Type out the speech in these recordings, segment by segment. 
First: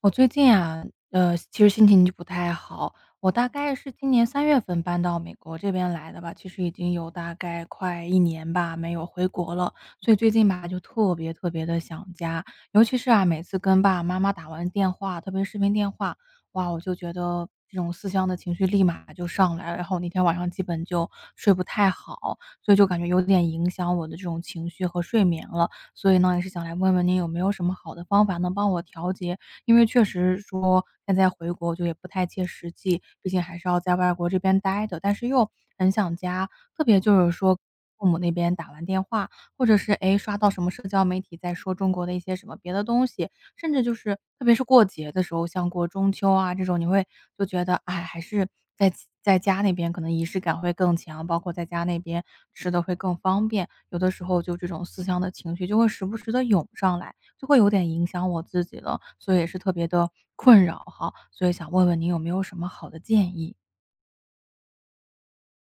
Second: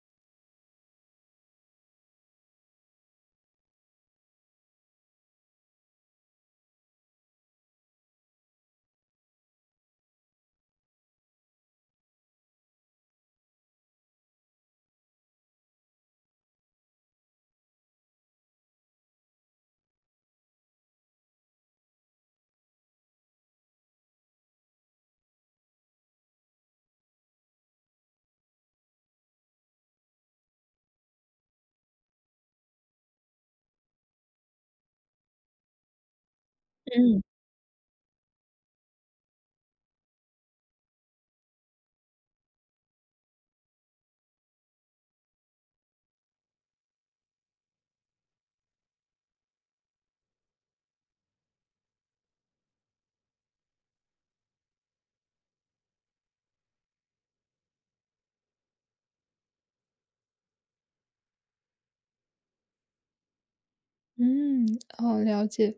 我最近啊，其实心情就不太好。我大概是今年3月份搬到美国这边来的吧，其实已经有大概快1年吧，没有回国了。所以最近吧，就特别特别的想家，尤其是啊，每次跟爸爸妈妈打完电话，特别是视频电话，哇，我就觉得这种思乡的情绪立马就上来了，然后那天晚上基本就睡不太好，所以就感觉有点影响我的这种情绪和睡眠了。所以呢，也是想来问问您有没有什么好的方法能帮我调节因为确实说现在回国就也不太切实际，毕竟还是要在外国这边待的，但是又很想家。特别嗯就是说父母那边打完电话，或者是诶，刷到什么社交媒体在说中国的一些什么别的东西，甚至就是特别是过节的时候，像过中秋啊这种，你会就觉得，哎，还是在在家那边可能仪式感会更强，包括在家那边吃的会更方便，有的时候就这种思乡的情绪就会时不时的涌上来。就会有点影响我自己了，所以也是特别的困扰哈，所以想问问您有没有什么好的建议？嗯，好，了解，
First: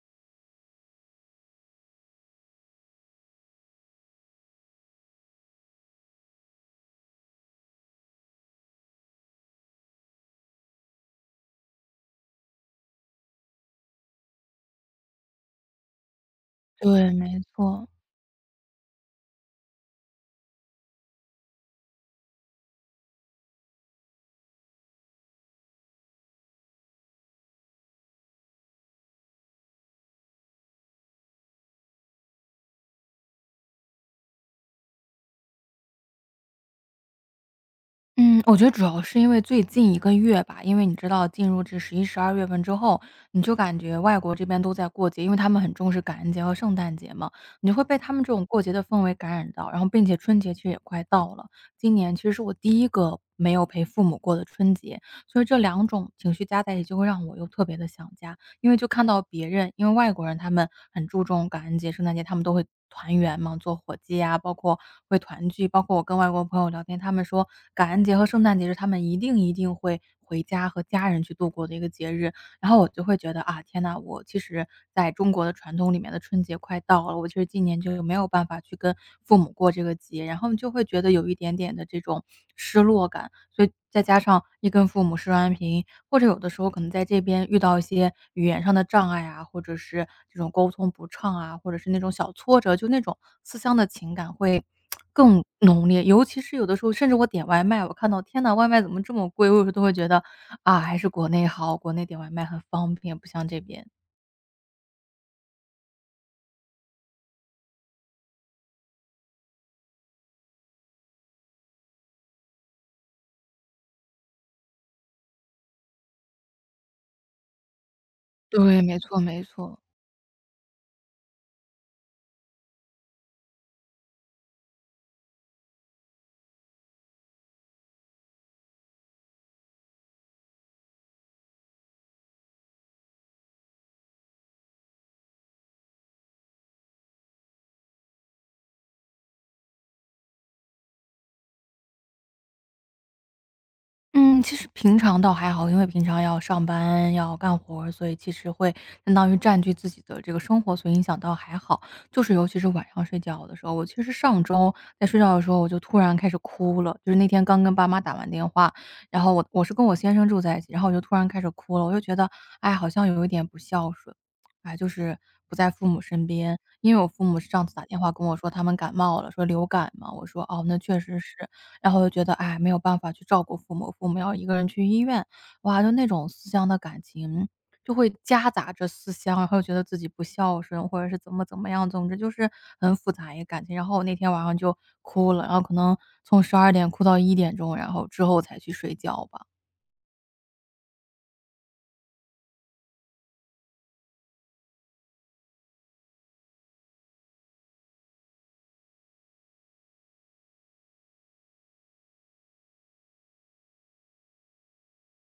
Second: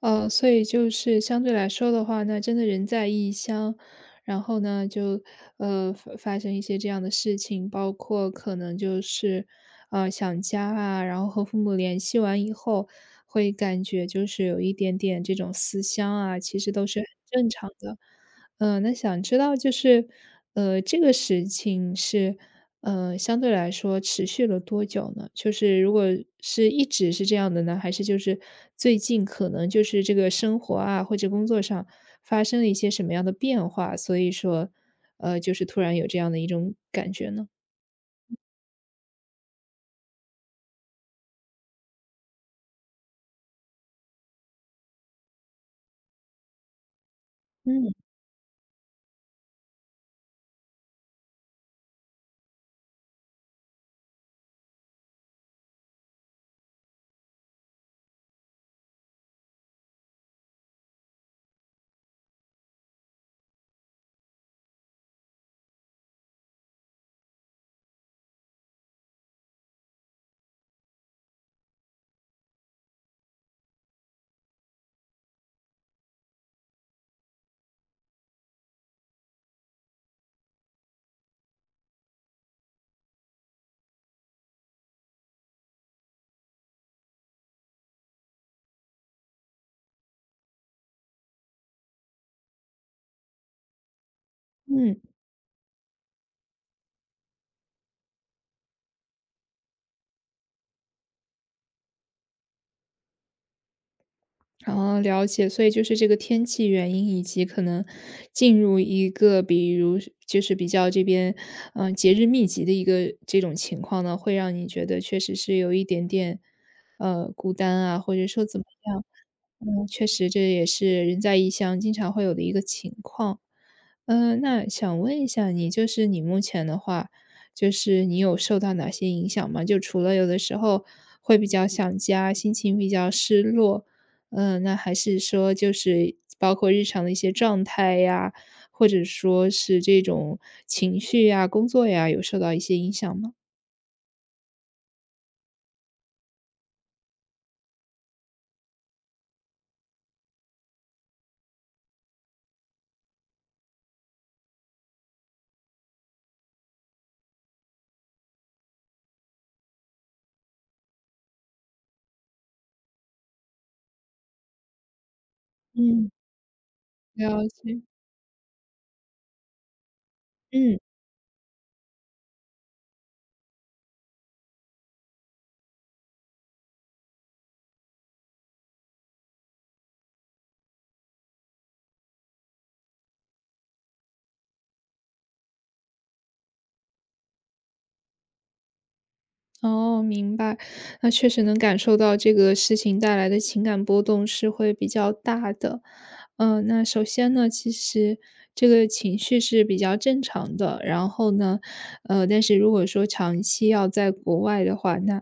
所以就是相对来说的话，那真的人在异乡，然后呢，就发生一些这样的事情，包括可能就是想家啊，然后和父母联系完以后，会感觉就是有一点点这种思乡啊，其实都是很对，没正常错。的。嗯，那想知道就是，这个事情是，相对来说持续了多久呢？就是如果是一直是这样的呢，还是就是最近可能就是这个生活啊或者工作上发生了一些什么样的变化，所以说，就是突然有这样的一种感觉呢？嗯，我觉得主要是因为最近1个月吧，因为你知道进入至11、12月份之后，你就感觉外国这边都在过节，因为他们很重视感恩节和圣诞节嘛，你就会嗯。被他们这种过节的氛围感染到，然后并且春节其实也快到了，今年其实是我第一个没有陪父母过的春节，所以这两种情绪加在一起就会让我又特别的想家。因为就看到别人因为外国人他们很注重感恩节、圣诞节，他们都会团圆嘛，做火鸡呀，包括会团聚。包括我跟外国朋友聊天，他们说感恩节和圣诞节是他们一定一定会回家和家人去度过的一个节日。然后我就会觉得啊，天呐，我其实在中国的传统里面的春节快到了，我其实今年就没有办法去跟父母过这个节，然后就会觉得有一点点的这种失落感。所以再加上一跟父母视完频，或者有的时候可能在这边遇到一些语言上的障碍啊，或者是这种沟通不畅啊，或者是那种小挫折，就那种思乡的情感会嗯。更浓烈。尤其是有的时候，甚至我点外卖，我看到天呐，外卖怎么这么贵？我有时候都会觉得啊，还是国内好，国内点外卖很方便，不像这边。然后了解，所以就是这个天气原因，以及可能进入一个比如是就是比较这边，嗯，节日密集的一个这种情况呢，会让你觉得确实是有一点点，孤单啊，或者说怎么对，没样，错没错。嗯，确实这也是人在异乡经常会有的一个情况。嗯，那想问一下你，就是你目前的话，就是你有受到哪些影响吗？就除了有的时候会比较想家，心情比较失落，嗯、那还是说就是包括日常的一些状态呀，或者说是这种情绪呀、工作呀，有受到一些影响吗？嗯，其实平常倒还好，因为平常要上班要干活儿所以其实会相当于占据自己的这个生活，所以影响倒还好。就是尤其是晚上睡觉的时候，我其实上周在睡觉的时候我就突然开始哭了，就是那天刚跟爸妈打完电话，然后我是跟我先生住在一起，然后我就突然开始哭了，我就觉得，哎，好像有一点不孝顺，哎，就是不在父母嗯，身边。因为我父母了上次解，打电话跟我说他们感冒了，说流感嘛，我说哦，嗯，那确实是。然后就觉得，哎，没有办法去照顾父母，父母要1个人去医院。哇，就那种思乡的感情，就会夹杂着思乡，然后觉得自己不孝顺，或者是怎么怎么样，总之就是很复杂一个感情。然后我那天晚上就哭了，然后可能从12点哭到1点钟，然后之后才去睡觉吧。哦，明白。那确实能感受到这个事情带来的情感波动是会比较大的。嗯，那首先呢，其实这个情绪是比较正常的。然后呢，但是如果说长期要在国外的话，那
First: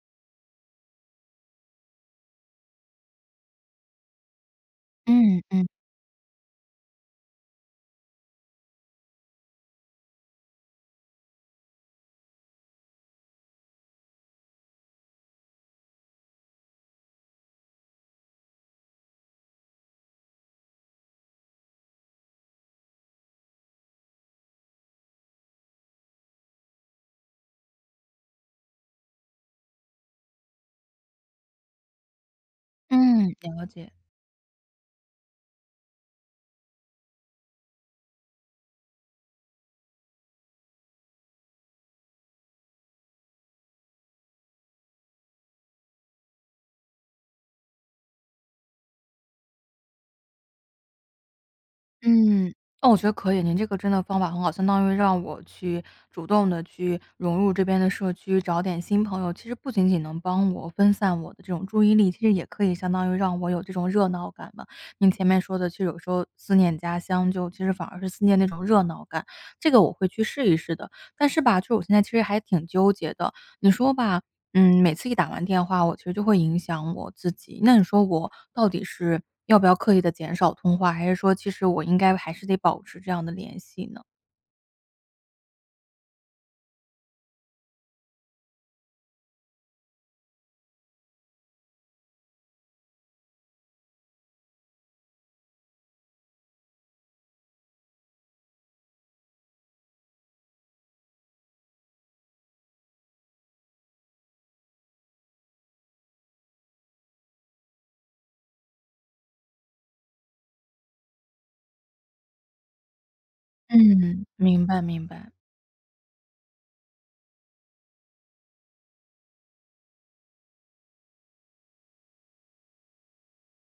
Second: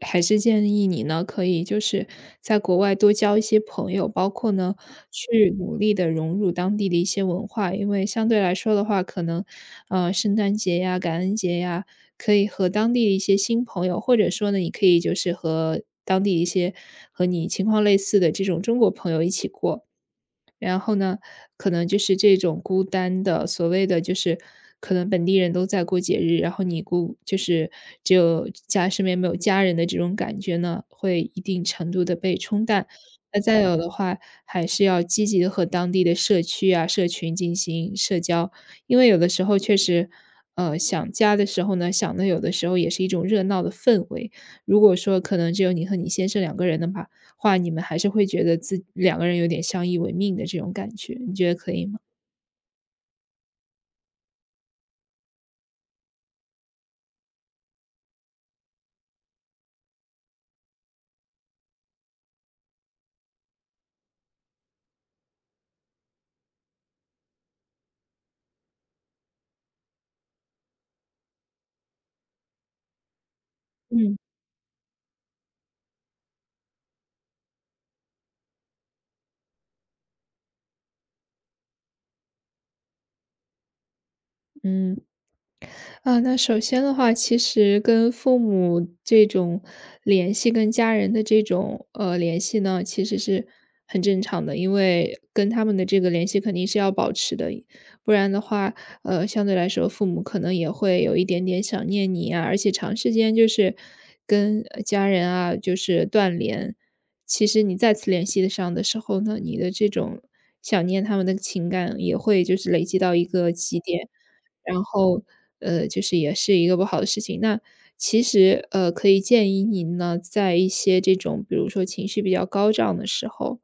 还是建议你呢，可以就是在国外多交一些朋友，包括呢，嗯去嗯努力的融入当地的一些文化。因为相对来说的话，可能，圣诞节呀、感恩节呀，可以和当地的一些新朋友，或者说呢，你可以就是和当地一些和你情况类似的这种中国朋友一起过。然后呢，可能就是这种孤单的，所谓的就是可能本地人都在过节日，然后你孤就是只有家身边没有家人的这种感觉呢，会一定程度的被冲淡。嗯，那再了有的解。话，还是要积极的和当地的社区啊、社群进行社交，因为有的时候确实，想家的时候呢，想的有的时候也是一种热闹的氛围。如果说可能只有你和你先生两个人的话，你们还是会觉得自两个人有点相依为命的这种感觉，你觉得可以吗？嗯，那我觉得可以，您这个真的方法很好，相当于让我去主动的去融入这边的社区，找点新朋友。其实不仅仅能帮我分散我的这种注意力，其实也可以相当于让我有这种热闹感吧。您前面说的，其实有时候思念家乡，就其实反而是思念那种热闹感，这个我会去试一试的。但是吧，就是我现在其实还挺纠结的，你说嗯吧，嗯，每次一打完电话，我其实就会影响我自己。那你说我到底是要不要刻意的减少通话，还是说其实我应该还是得保持这样的联系呢？嗯，啊，那首先的话，其实跟父母这种联系，跟家人的这种联系呢，其实是很正常的，因为跟他们的这个联系肯定是要保持的，不然的话，相对来说，父母可能也会有一点点想念你啊，而且长时间就是跟家人啊，就是断联，其实你再次联系得上的时候呢，你的这种想念他们的情感也会就是累积到一个极点，嗯。明然白明后，白。就是也是一个不好的事情。那其实，可以建议您呢，在一些这种比如说情绪比较高涨的时候，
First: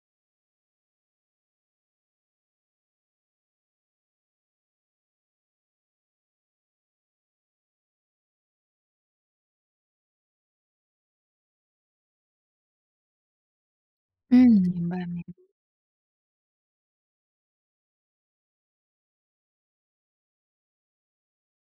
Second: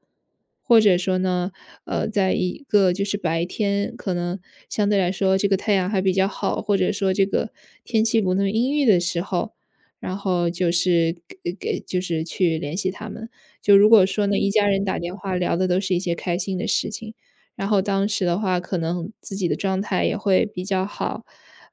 或者说呢，在一个就是白天可能相对来说这个太阳还比较好，或者说这个天气不那么阴郁的时候，然后就是给就是去联系他们。就如果说呢，一嗯。家人明打电白话聊的都是一些开心的事情，然后当时的话，可能自己的状态也会比较好，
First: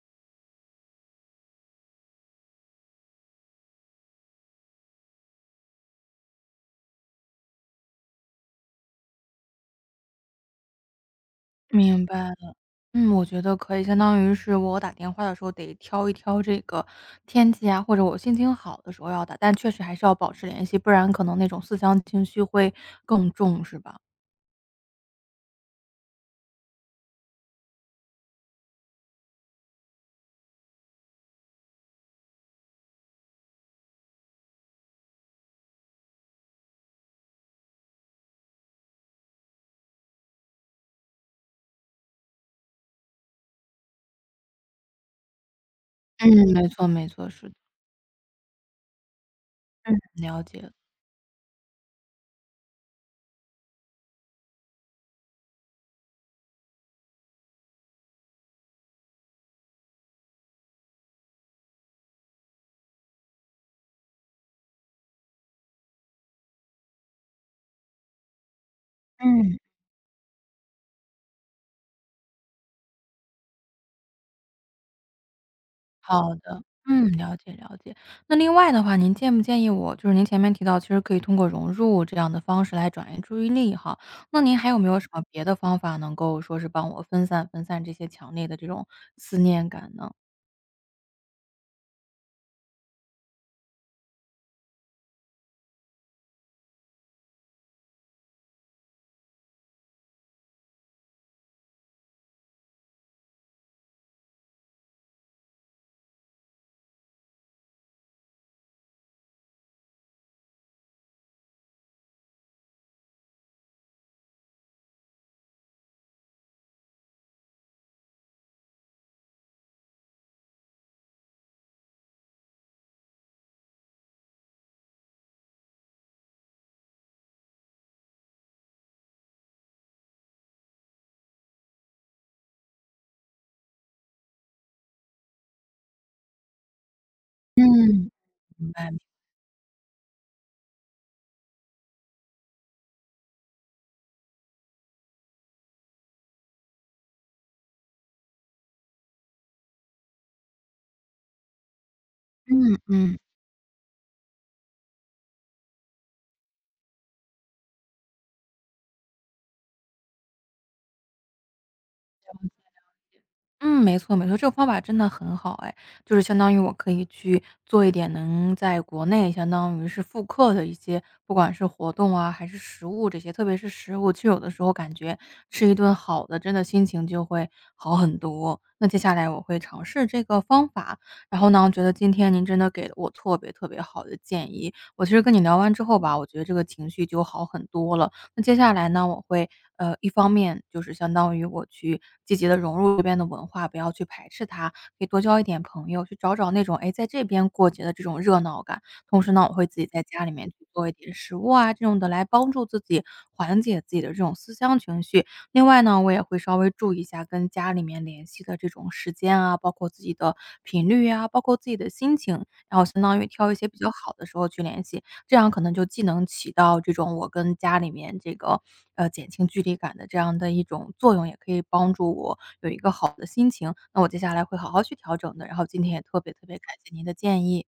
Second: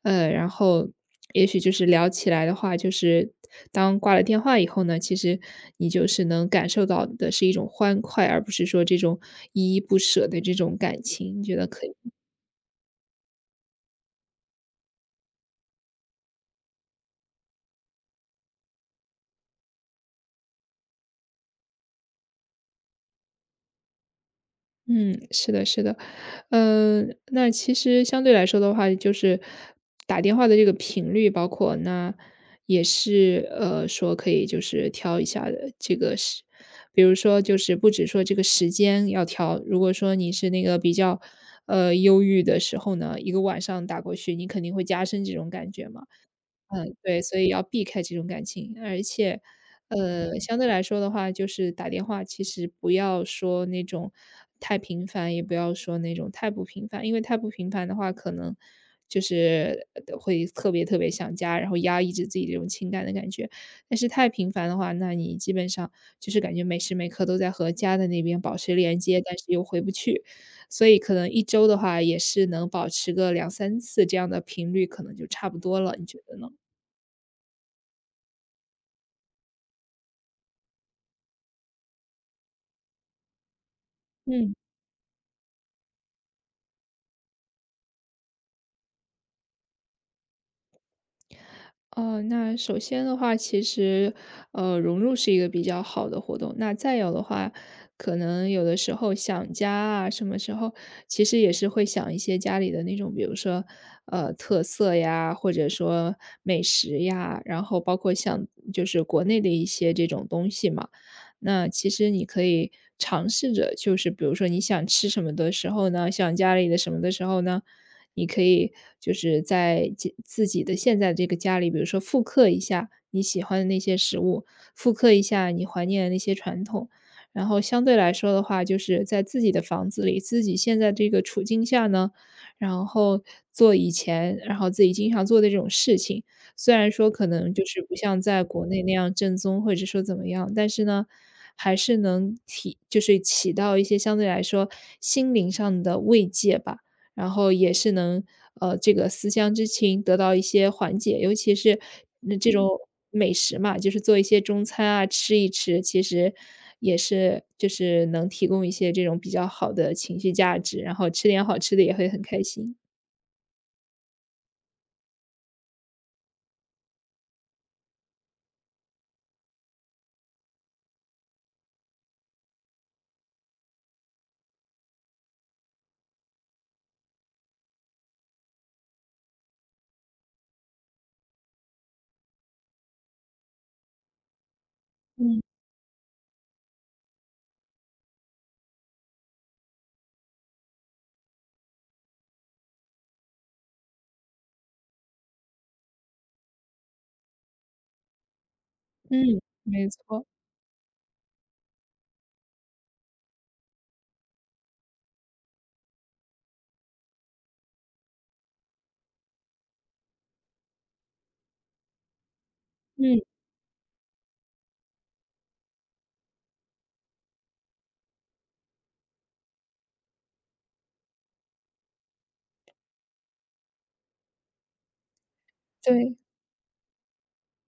然后也许就是聊起来的话，就是当挂了电话以后呢，其实你就是能感受到的是一种欢快，而不是说这种依依不舍的这种感情，你觉得可明以？白了嗯，我觉得可以，相当于是我打电话的时候得挑一挑这个天气啊，或者我心情好的时候要打，但确实还是要保持联系，不然可能那种思乡情绪会更重，是吧？嗯，是的，是的。嗯，那其实相对来说的话，就是打电话的这个频率，包括那也是说可以就是挑一下的这个时，比如说就是不止说这个时间要挑，如果说你是那个比较忧郁的时候呢，一个晚上打过去，你肯定会加深这种感觉嘛。嗯。没错嗯，没对，错，所以是的，要避开这种感情。而且，嗯。了相对解。来说的话，就是打电话其实不要说那种太频繁，也不要说那种太不频繁，因为太不频繁的话，可能就是会特别特别想家，然后压抑着自己这种情感的感觉。但是太频繁的话，那你基本上就是感觉每时每刻都在和家的那边保持连接，但是嗯。又回不去，所以可能一周的话也是能保持个两三次这样的频率，可能就差不多了。你觉好得呢？的，嗯，了解了解。那另外的话，您建不建议我就是您前面提到，其实可以通过融入这样的方式来转移注意力哈。那嗯，您还有没有什么别的方法能够说是帮我分散分散这些强烈的这种思念感呢？哦，那首先的话，其实，融入是一个比较好的活动。那再有的话，可能有的时候想家啊，什么时候其实也是会想一些家里的那种，比如说，特色呀，或者说美食呀，然后包括像就是国内的一些这种东西嘛。那其实你可以尝试着，就是比如说你想吃什么的时候呢，想家里的什么的时候呢，你可以就是在自己的现在这个家里，比如说复刻一下你喜欢的那些食物，复刻一下你怀念的那些传统。然后相对来说的话，就是在自己的房子里，自己现在这个处境下呢，然后做以前，然后自己经常做的这种事情。虽然说可能就是不嗯，像在国明内白，那样正宗，或者说怎么样，但是呢，还是能体就是起到一些相对来说心灵上的慰藉吧。然后也是能，这个思乡之情得到一些缓解。尤其是，那这种嗯嗯嗯。美食嘛，就是做一些中餐啊，吃一吃，其实也是就是能提供一些这种比较好的情绪价值，然后吃点好吃的也会很开心。嗯，没错没错，这个方法真的很好哎，就是相当于我可以去做一点能在国内相当于是复刻的一些，不管是活动啊，还是食物这些，特别是食物，其实有的时候感觉吃一顿好的，真的心情就会好很多。那接下来我会尝试这个方法，然后呢，觉得今天您真的给了我特别特别好的建议，我其实跟你嗯，聊完之后吧，我觉得这个情绪就好很多了，那接下来呢，我会一方面就是相当于我去积极的融入这边的文化，不要去排斥它，可以多交一点朋友，去找找那种，哎，在这边过节的这种热闹感。同时嗯，呢，我会自没己在错，家里面去做一点食物啊，这种的来帮助自己缓解自己的这种思乡情绪。另外呢，我也会稍微注意一下跟家里面联系的这种时间啊，包括自己的频率啊，包括自己的心情，然后相当嗯。于挑一些比较好的时候去联系。这样可能就既能起到这种我跟家里面这个，呃，减轻距离感的这样的一种作用，也可以帮助我有一个好的心情，那我接下来会好好去调整的，然后今天也对。特别特别感谢您的建议。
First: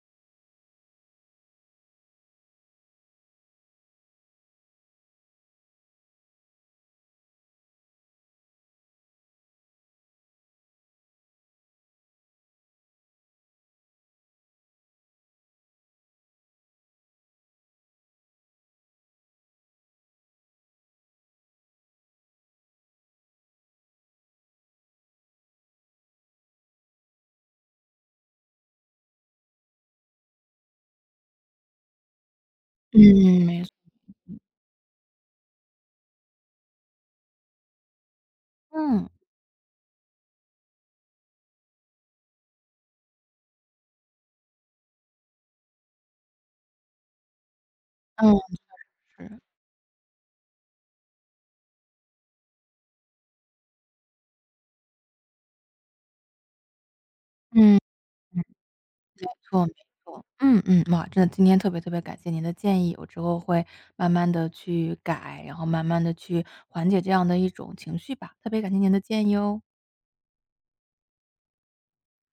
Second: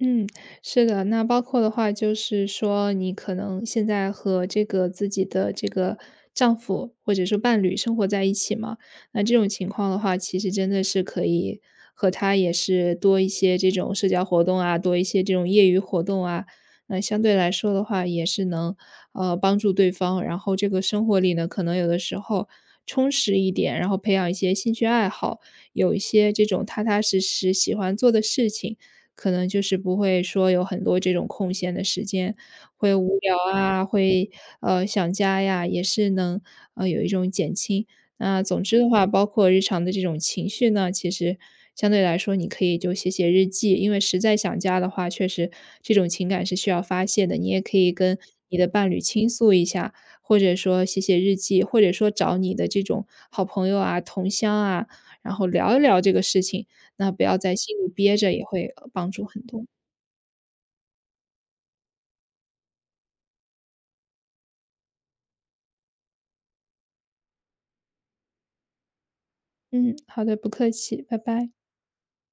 嗯，是的，那包括的话，就是说你可能现在和这个自己的这个丈夫或者说伴侣生活在一起嘛，那这种情况的话，其实真的是可以和他也是多一些这种社交活动啊，多一些这种业余活动啊，那相对来说的话，也是能帮助对方，然后这个生活里呢，可能有的时候充实一点，然后培养一些兴趣爱好，有一些这种踏踏实实喜欢做的事情。可能就是不会说有很多这种空闲的时间，会无聊嗯，没错。啊，会想家呀，也是能有一种减轻。那总之的话，嗯，包括日常的这种情绪呢，其实相对来说，你可以就写写日记，因为实在想家的话，确实这种情感是需要发泄的。你也可以跟嗯，你的伴侣倾是。诉一下，或者说写写日记，或者说找你的这种好朋友啊、同乡啊，然后聊一聊这个事情。那不要在心嗯，里憋着，也嗯，会帮助没很多。错没错。嗯嗯，哇，真的今天特别特别感谢您的建议，我之后会慢慢的去改，然后慢慢的去缓解这样的一种情绪吧，特别感谢您的建议哦，嗯，好的，不客气，拜拜。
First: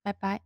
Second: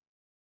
拜拜。